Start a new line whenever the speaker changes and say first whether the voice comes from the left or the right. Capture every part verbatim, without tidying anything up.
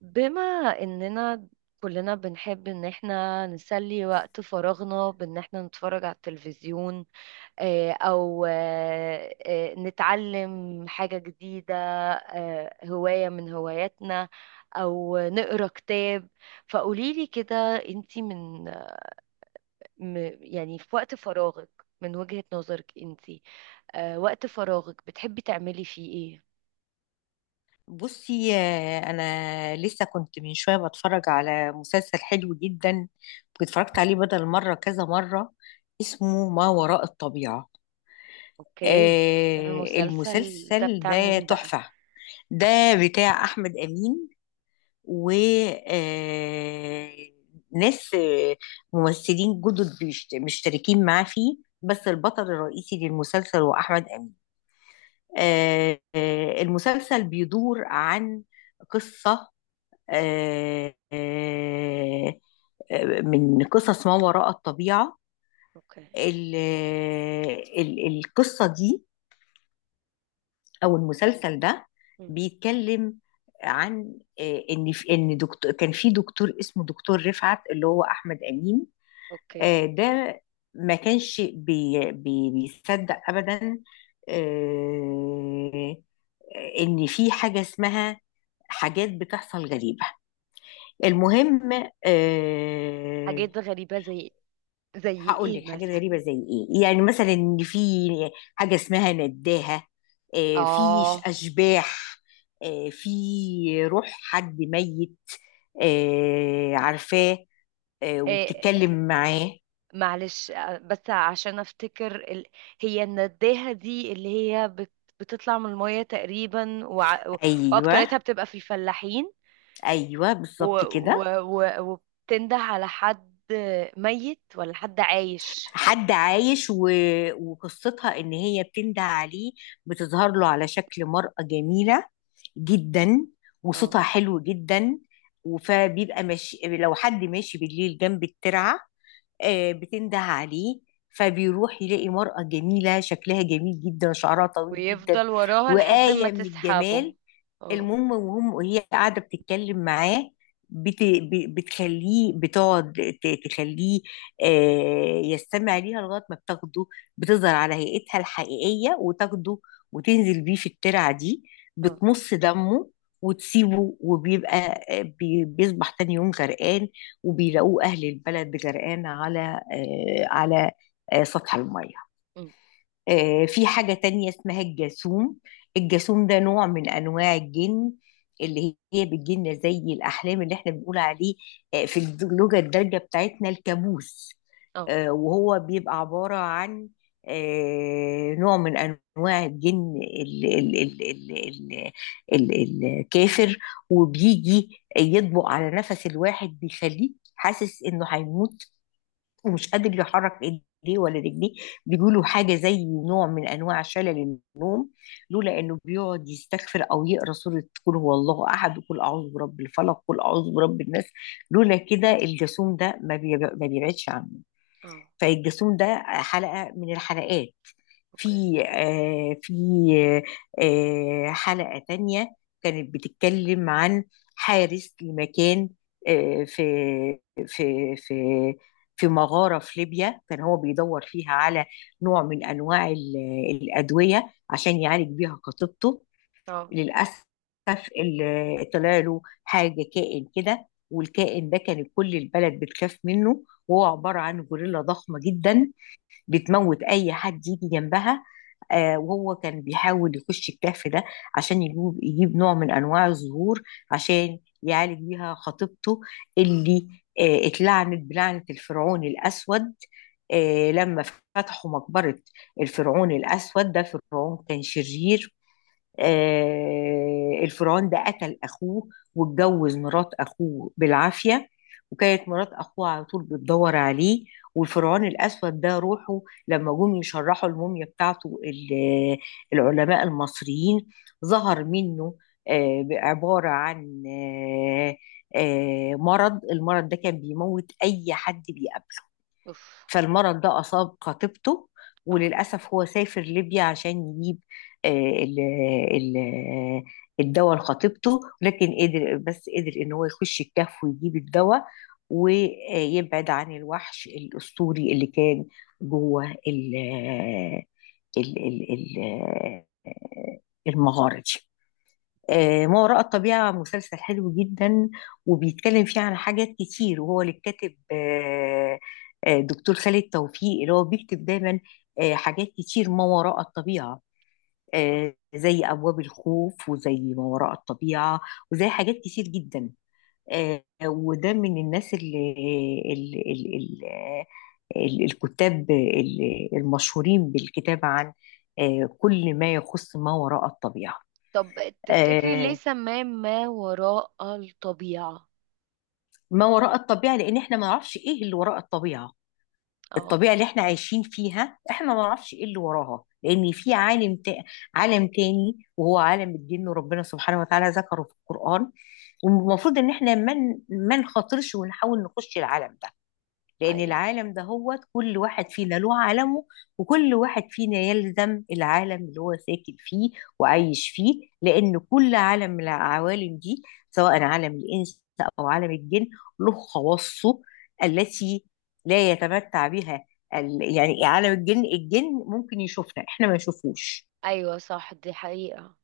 right: بما اننا كلنا بنحب ان احنا نسلي وقت فراغنا بان احنا نتفرج على التلفزيون، آه، او آه، آه، نتعلم حاجة جديدة، آه، هواية من هواياتنا، او نقرا كتاب. فقوليلي كده، انتي من م- يعني في وقت فراغك، من وجهة نظرك انتي، آه، وقت فراغك بتحبي تعملي فيه ايه؟
left: بصي، آه، انا لسه كنت من شويه بتفرج على مسلسل حلو جدا. واتفرجت عليه بدل مره كذا مره. اسمه ما وراء الطبيعه.
right: اوكي.
left: آه،
right: المسلسل ده
left: المسلسل
right: بتاع
left: ده
right: مين بقى؟
left: تحفه. ده بتاع احمد امين، و آه، ناس، آه، ممثلين جدد بيشت- مشتركين معاه فيه. بس البطل الرئيسي للمسلسل هو احمد امين. آه، آه، المسلسل بيدور عن قصة آه، آه، آه، من قصص ما وراء الطبيعة.
right: اوكي.
left: ال- ال- القصة دي أو المسلسل ده بيتكلم عن، آه، إن في- إن دكتور كان في دكتور اسمه دكتور رفعت اللي هو أحمد أمين.
right: اوكي.
left: آه، ده ما كانش بي بي بيصدق أبدا، آه، آه، إن في حاجة اسمها حاجات بتحصل غريبة. المهم، أه،
right: حاجات غريبة زي زي
left: هقول
right: ايه
left: لك حاجات
right: مثلا؟
left: غريبة زي ايه. يعني مثلا ان في حاجة اسمها نداهة. أه، في ش-
right: اه.
left: اشباح. أه، في روح حد ميت. أه، عارفاه. أه،
right: إيه.
left: وبتتكلم معاه.
right: معلش آه، بس عشان افتكر ال... هي النداهة دي اللي هي بت... بتطلع من المية تقريبا وع...
left: ايوه،
right: واكترتها بتبقى في الفلاحين
left: ايوه
right: و...
left: بالظبط
right: و...
left: كده.
right: و... وبتنده على حد ميت ولا حد عايش؟
left: حد عايش، و... وقصتها ان هي بتندى عليه. بتظهر له على شكل مرأة جميلة جدا
right: اه.
left: وصوتها حلو جدا. فبيبقى ماشي، لو حد ماشي بالليل جنب الترعة، آه، بتنده عليه. فبيروح يلاقي مرأة جميلة، شكلها جميل جدا، شعرها طويل جدا
right: ويفضل وراها لحد ما
left: وآية من
right: تسحبه.
left: الجمال.
right: اه.
left: المهم، وهم وهي قاعده بتتكلم معاه، بت... ب- بتخليه، بتقعد ت- تخليه، آه، يستمع ليها لغايه ما بتاخده. بتظهر على هيئتها الحقيقيه وتاخده وتنزل بيه في الترعه دي،
right: اه.
left: بتمص دمه وتسيبه. وبيبقى، آه، بي- بيصبح تاني يوم غرقان، وبيلاقوه اهل البلد غرقان على، آه، على آه، سطح الميه.
right: أم.
left: آه، في حاجة تانية اسمها الجاسوم. الجاسوم ده نوع من أنواع الجن، اللي هي بتجيلنا زي الأحلام، اللي احنا بنقول عليه آه، في اللغة الدارجة بتاعتنا الكابوس.
right: اه.
left: آه، وهو بيبقى عبارة عن، آه، نوع من أنواع الجن ال- ال- ال- ال- ال- ال- الكافر. وبيجي يطبق على نفس الواحد، بيخليه حاسس إنه هيموت ومش قادر يحرك ايديه ولا رجليه. بيقولوا حاجه زي نوع من انواع شلل النوم، لولا انه بيقعد يستغفر او يقرا سوره قل هو الله احد وقل اعوذ برب الفلق وقل اعوذ برب الناس. لولا كده الجاسوم ده ما بيب- ما بيبعدش عنه.
right: اه.
left: فالجاسوم ده حلقه من الحلقات.
right: اوكي.
left: في، آه، في آه، حلقة تانية كانت بتتكلم عن حارس لمكان، آه، في في في في مغارة في ليبيا، كان هو بيدور فيها على نوع من أنواع ال- الأدوية عشان يعالج بيها خطيبته.
right: اه.
left: للأسف ال- طلع له حاجة، كائن كده، والكائن ده كان كل البلد بتخاف منه وهو عبارة عن غوريلا ضخمة جدا، بتموت اي حد يجي جنبها. آه، وهو كان بيحاول يخش الكهف ده عشان يجيب يجيب نوع من انواع الزهور عشان يعالج بيها خطيبته، اللي آه، اتلعنت بلعنة الفرعون الاسود آه، لما فتحوا مقبرة. الفرعون الاسود ده فرعون كان شرير.
right: أم.
left: آه، الفرعون ده قتل اخوه واتجوز مرات اخوه بالعافيه. وكانت مرات اخوه على طول بتدور عليه. والفرعون الاسود ده روحه لما جم يشرحوا الموميا بتاعته، ال- العلماء المصريين، ظهر منه، آه، عباره عن آه، آه، مرض. المرض ده كان بيموت اي حد بيقابله.
right: اوف.
left: فالمرض ده أصاب خطيبته،
right: اه.
left: وللأسف هو سافر ليبيا عشان يجيب، آه، ال ال الدواء لخطيبته. لكن قدر، بس قدر إن هو يخش الكهف ويجيب الدواء ويبعد عن الوحش الأسطوري اللي كان جوه ال ال ال ال- المغارة دي.
right: أوكي.
left: آه، ما وراء الطبيعة مسلسل حلو جدا، وبيتكلم فيه عن حاجات كتير. وهو اللي كاتب، آه، آه، دكتور خالد توفيق، اللي هو بيكتب دايما آه، حاجات كتير ما وراء الطبيعة، آه، زي أبواب الخوف وزي ما وراء الطبيعة وزي حاجات كتير جدا. آه، وده من الناس اللي اللي اللي اللي الكتاب اللي- المشهورين بالكتابة عن آه، كل ما يخص ما وراء الطبيعة.
right: طب تفتكري ليه
left: آه،
right: سماه ما وراء الطبيعة؟
left: ما وراء الطبيعة، لأن احنا ما نعرفش ايه اللي وراء الطبيعة.
right: اه.
left: الطبيعة اللي احنا عايشين فيها، احنا ما نعرفش ايه اللي وراها، لأن في عالم تا... عالم تاني وهو عالم الجن، وربنا سبحانه وتعالى ذكره في القرآن. والمفروض ان احنا ما من... ما نخاطرش ونحاول نخش العالم ده، لأن
right: ايوه.
left: العالم ده، هو كل واحد فينا له عالمه. وكل واحد فينا يلزم العالم اللي هو ساكن فيه وعايش فيه، لأن كل عالم من العوالم دي، سواء عالم الإنس أو عالم الجن، له خواصه التي لا يتمتع بها. ال- يعني عالم الجن، الجن ممكن يشوفنا، احنا ما نشوفوش.
right: ايوه صح، دي حقيقة.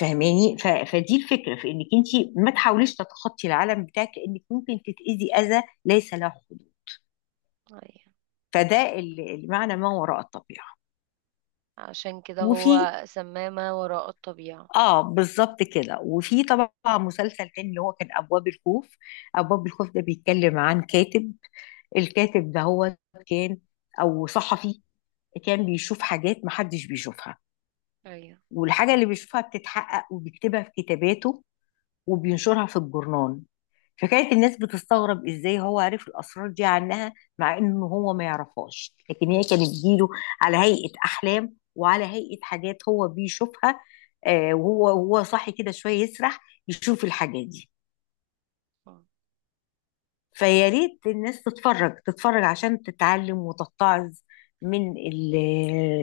left: فاهماني؟ ف... فدي الفكره، في انك انت ما تحاوليش تتخطي العالم بتاعك، لانك ممكن تتاذي اذى ليس له حدود.
right: ايوه،
left: فده ال- المعنى، ما وراء الطبيعه.
right: عشان كده
left: وفي،
right: هو سماه ما وراء الطبيعة.
left: اه بالظبط كده. وفي طبعا مسلسل تاني، اللي هو كان ابواب الخوف. ابواب الخوف ده بيتكلم عن كاتب. الكاتب ده هو كان، او صحفي، كان بيشوف حاجات محدش بيشوفها،
right: ايوه.
left: والحاجة اللي بيشوفها بتتحقق، وبيكتبها في كتاباته وبينشرها في الجورنال. فكانت الناس بتستغرب، ازاي هو عرف الاسرار دي عنها، مع انه هو ما يعرفهاش، لكن هي
right: م-
left: كانت بتجيله على هيئة احلام وعلى هيئة حاجات هو بيشوفها. آه، وهو وهو صاحي كده، شوية يسرح، يشوف الحاجات دي.
right: م.
left: فيا ريت الناس تتفرج، تتفرج عشان تتعلم وتتعظ من ال-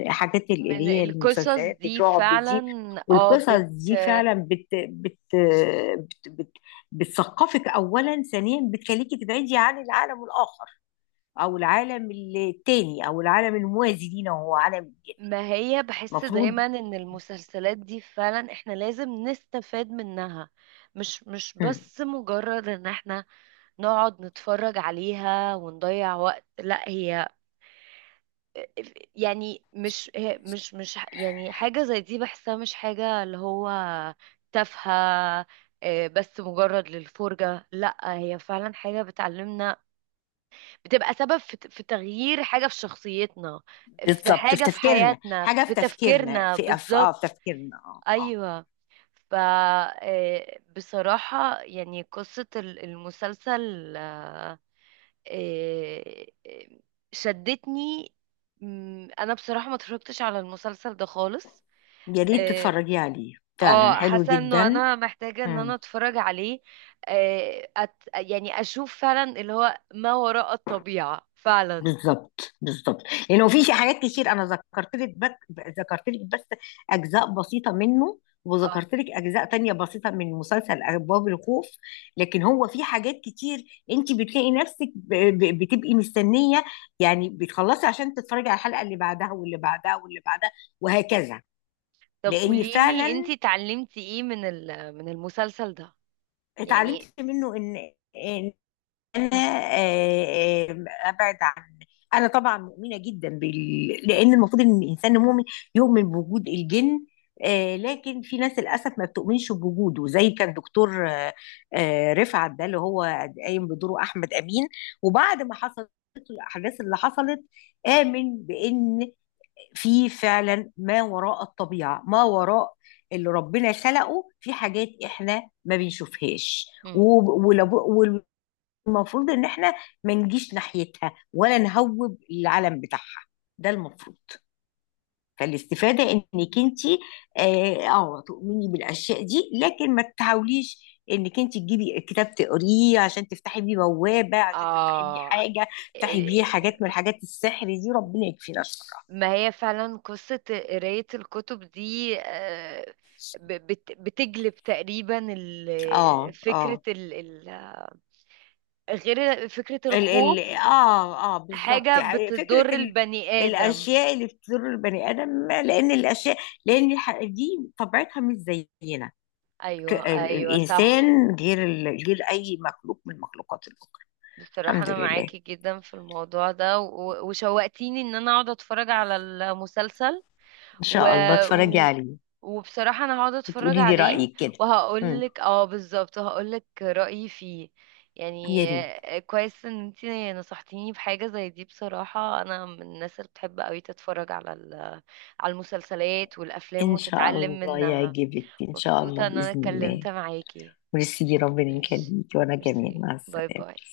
left: الحاجات، ال-
right: من
left: اللي هي
right: القصص
left: المسلسلات
right: دي
left: الرعب
right: فعلا.
left: دي.
right: اه
left: والقصص
right: بت.
left: دي فعلا بت بت بت بت بتثقفك اولا. ثانيا بتخليكي تبعدي عن العالم الاخر، او العالم التاني، او العالم الموازي لينا وهو عالم الجن.
right: ما هي بحس
left: المفروض.
right: دايما ان المسلسلات دي فعلا احنا لازم نستفاد منها، مش مش
left: مم.
right: بس مجرد ان احنا نقعد نتفرج عليها ونضيع وقت. لا، هي يعني مش هي- مش مش ح- يعني حاجة زي دي بحسها مش حاجة اللي هو تافهة، آه، بس مجرد للفرجة. لا، هي فعلا حاجة بتعلمنا، بتبقى سبب في ت- في تغيير حاجة في شخصيتنا، في
left: بالظبط، في
right: حاجة في
left: تفكيرنا،
right: حياتنا،
left: حاجه في
right: في
left: تفكيرنا،
right: تفكيرنا
left: في أف... اه،
right: بالظبط.
left: في تفكيرنا، اه اه.
right: أيوة. ف آه، بصراحة يعني قصة ال- المسلسل آه، آه، آه، شدتني. مم، انا بصراحة ما اتفرجتش على المسلسل ده خالص.
left: يا ريت
right: اه.
left: تتفرجي عليه، فعلا
right: آه،
left: حلو
right: حاسة انه
left: جدا.
right: انا محتاجة ان انا
left: مم.
right: اتفرج عليه. آه، أت... يعني اشوف فعلا اللي هو ما وراء الطبيعة فعلا.
left: بالظبط بالظبط، لانه في شي- حاجات كتير. انا ذكرت لك بك ذكرت لك بس اجزاء بسيطه منه،
right: اه.
left: وذكرت لك اجزاء تانية بسيطه من مسلسل ابواب الخوف. لكن هو في حاجات كتير انت بتلاقي نفسك ب- ب- بتبقي مستنيه، يعني بتخلصي عشان تتفرجي على الحلقه اللي بعدها واللي بعدها واللي بعدها، وهكذا.
right: طب
left: لان
right: قوليلي
left: فعلا
right: انتي اتعلمتي ايه من ال... من المسلسل ده؟ يعني.
left: اتعلمت منه ان انا،
right: م-
left: آه، آه، ابعد عن، انا طبعا مؤمنه جدا بال... لان المفروض ان الانسان المؤمن يؤمن بوجود الجن. آه، لكن في ناس للاسف ما بتؤمنش بوجوده، زي كان دكتور، آه، آه، رفعت ده، اللي هو قايم بدوره احمد امين. وبعد ما حصلت الاحداث اللي حصلت، امن بان في فعلا ما وراء الطبيعه، ما وراء اللي ربنا خلقه، في حاجات احنا ما بنشوفهاش.
right: م.
left: المفروض ان احنا ما نجيش ناحيتها ولا نهوب العلم بتاعها. ده المفروض. فالاستفادة انك انت، اه آه، تؤمني بالاشياء دي، لكن ما تحاوليش انك انت تجيبي كتاب تقريه عشان تفتحي بيه بوابة، عشان تفتحي بيه
right: اه.
left: حاجة، تفتحي بيه
right: آه،
left: حاجات من حاجات السحر دي. ربنا يكفينا الشر.
right: ما هي فعلا قصة قراية الكتب دي، آه، ب- بت- بتجلب تقريبا
left: اه
right: ال-
left: اه،
right: فكرة ال ال غير فكرة
left: ال ال
right: الخوف،
left: اه اه بالظبط.
right: حاجة
left: يعني فكرة
right: بتضر
left: ال
right: البني آدم.
left: الاشياء اللي بتضر البني ادم، لان الاشياء، لان الح- دي طبيعتها مش زينا. ك-
right: أيوة،
left: ال-
right: أيوة صح.
left: الانسان غير ال- غير اي مخلوق من المخلوقات الاخرى.
right: بصراحة
left: الحمد
right: أنا
left: لله،
right: معاكي جدا في الموضوع ده و- وشوقتيني إن أنا أقعد أتفرج على المسلسل
left: ان
right: و...
left: شاء الله اتفرجي
right: و...
left: عليه
right: وبصراحة انا هقعد اتفرج
left: وتقولي لي
right: عليه
left: رايك كده. امم،
right: وهقولك، اه بالظبط هقولك رأيي فيه
left: يا
right: يعني.
left: ريت.
right: آه، كويس ان انتي نصحتيني بحاجة زي دي. بصراحة انا من الناس اللي بتحب قوي تتفرج على ال... على المسلسلات والافلام
left: ان شاء
right: وتتعلم
left: الله
right: منها.
left: يعجبك، ان شاء الله
right: مبسوطة ان انا
left: باذن الله.
right: اتكلمت معاكي.
left: ويسيدي، ربنا
right: ماشي.
left: يخليكي، وانا كمان
right: ميرسي،
left: مع
right: باي
left: السلامه.
right: باي.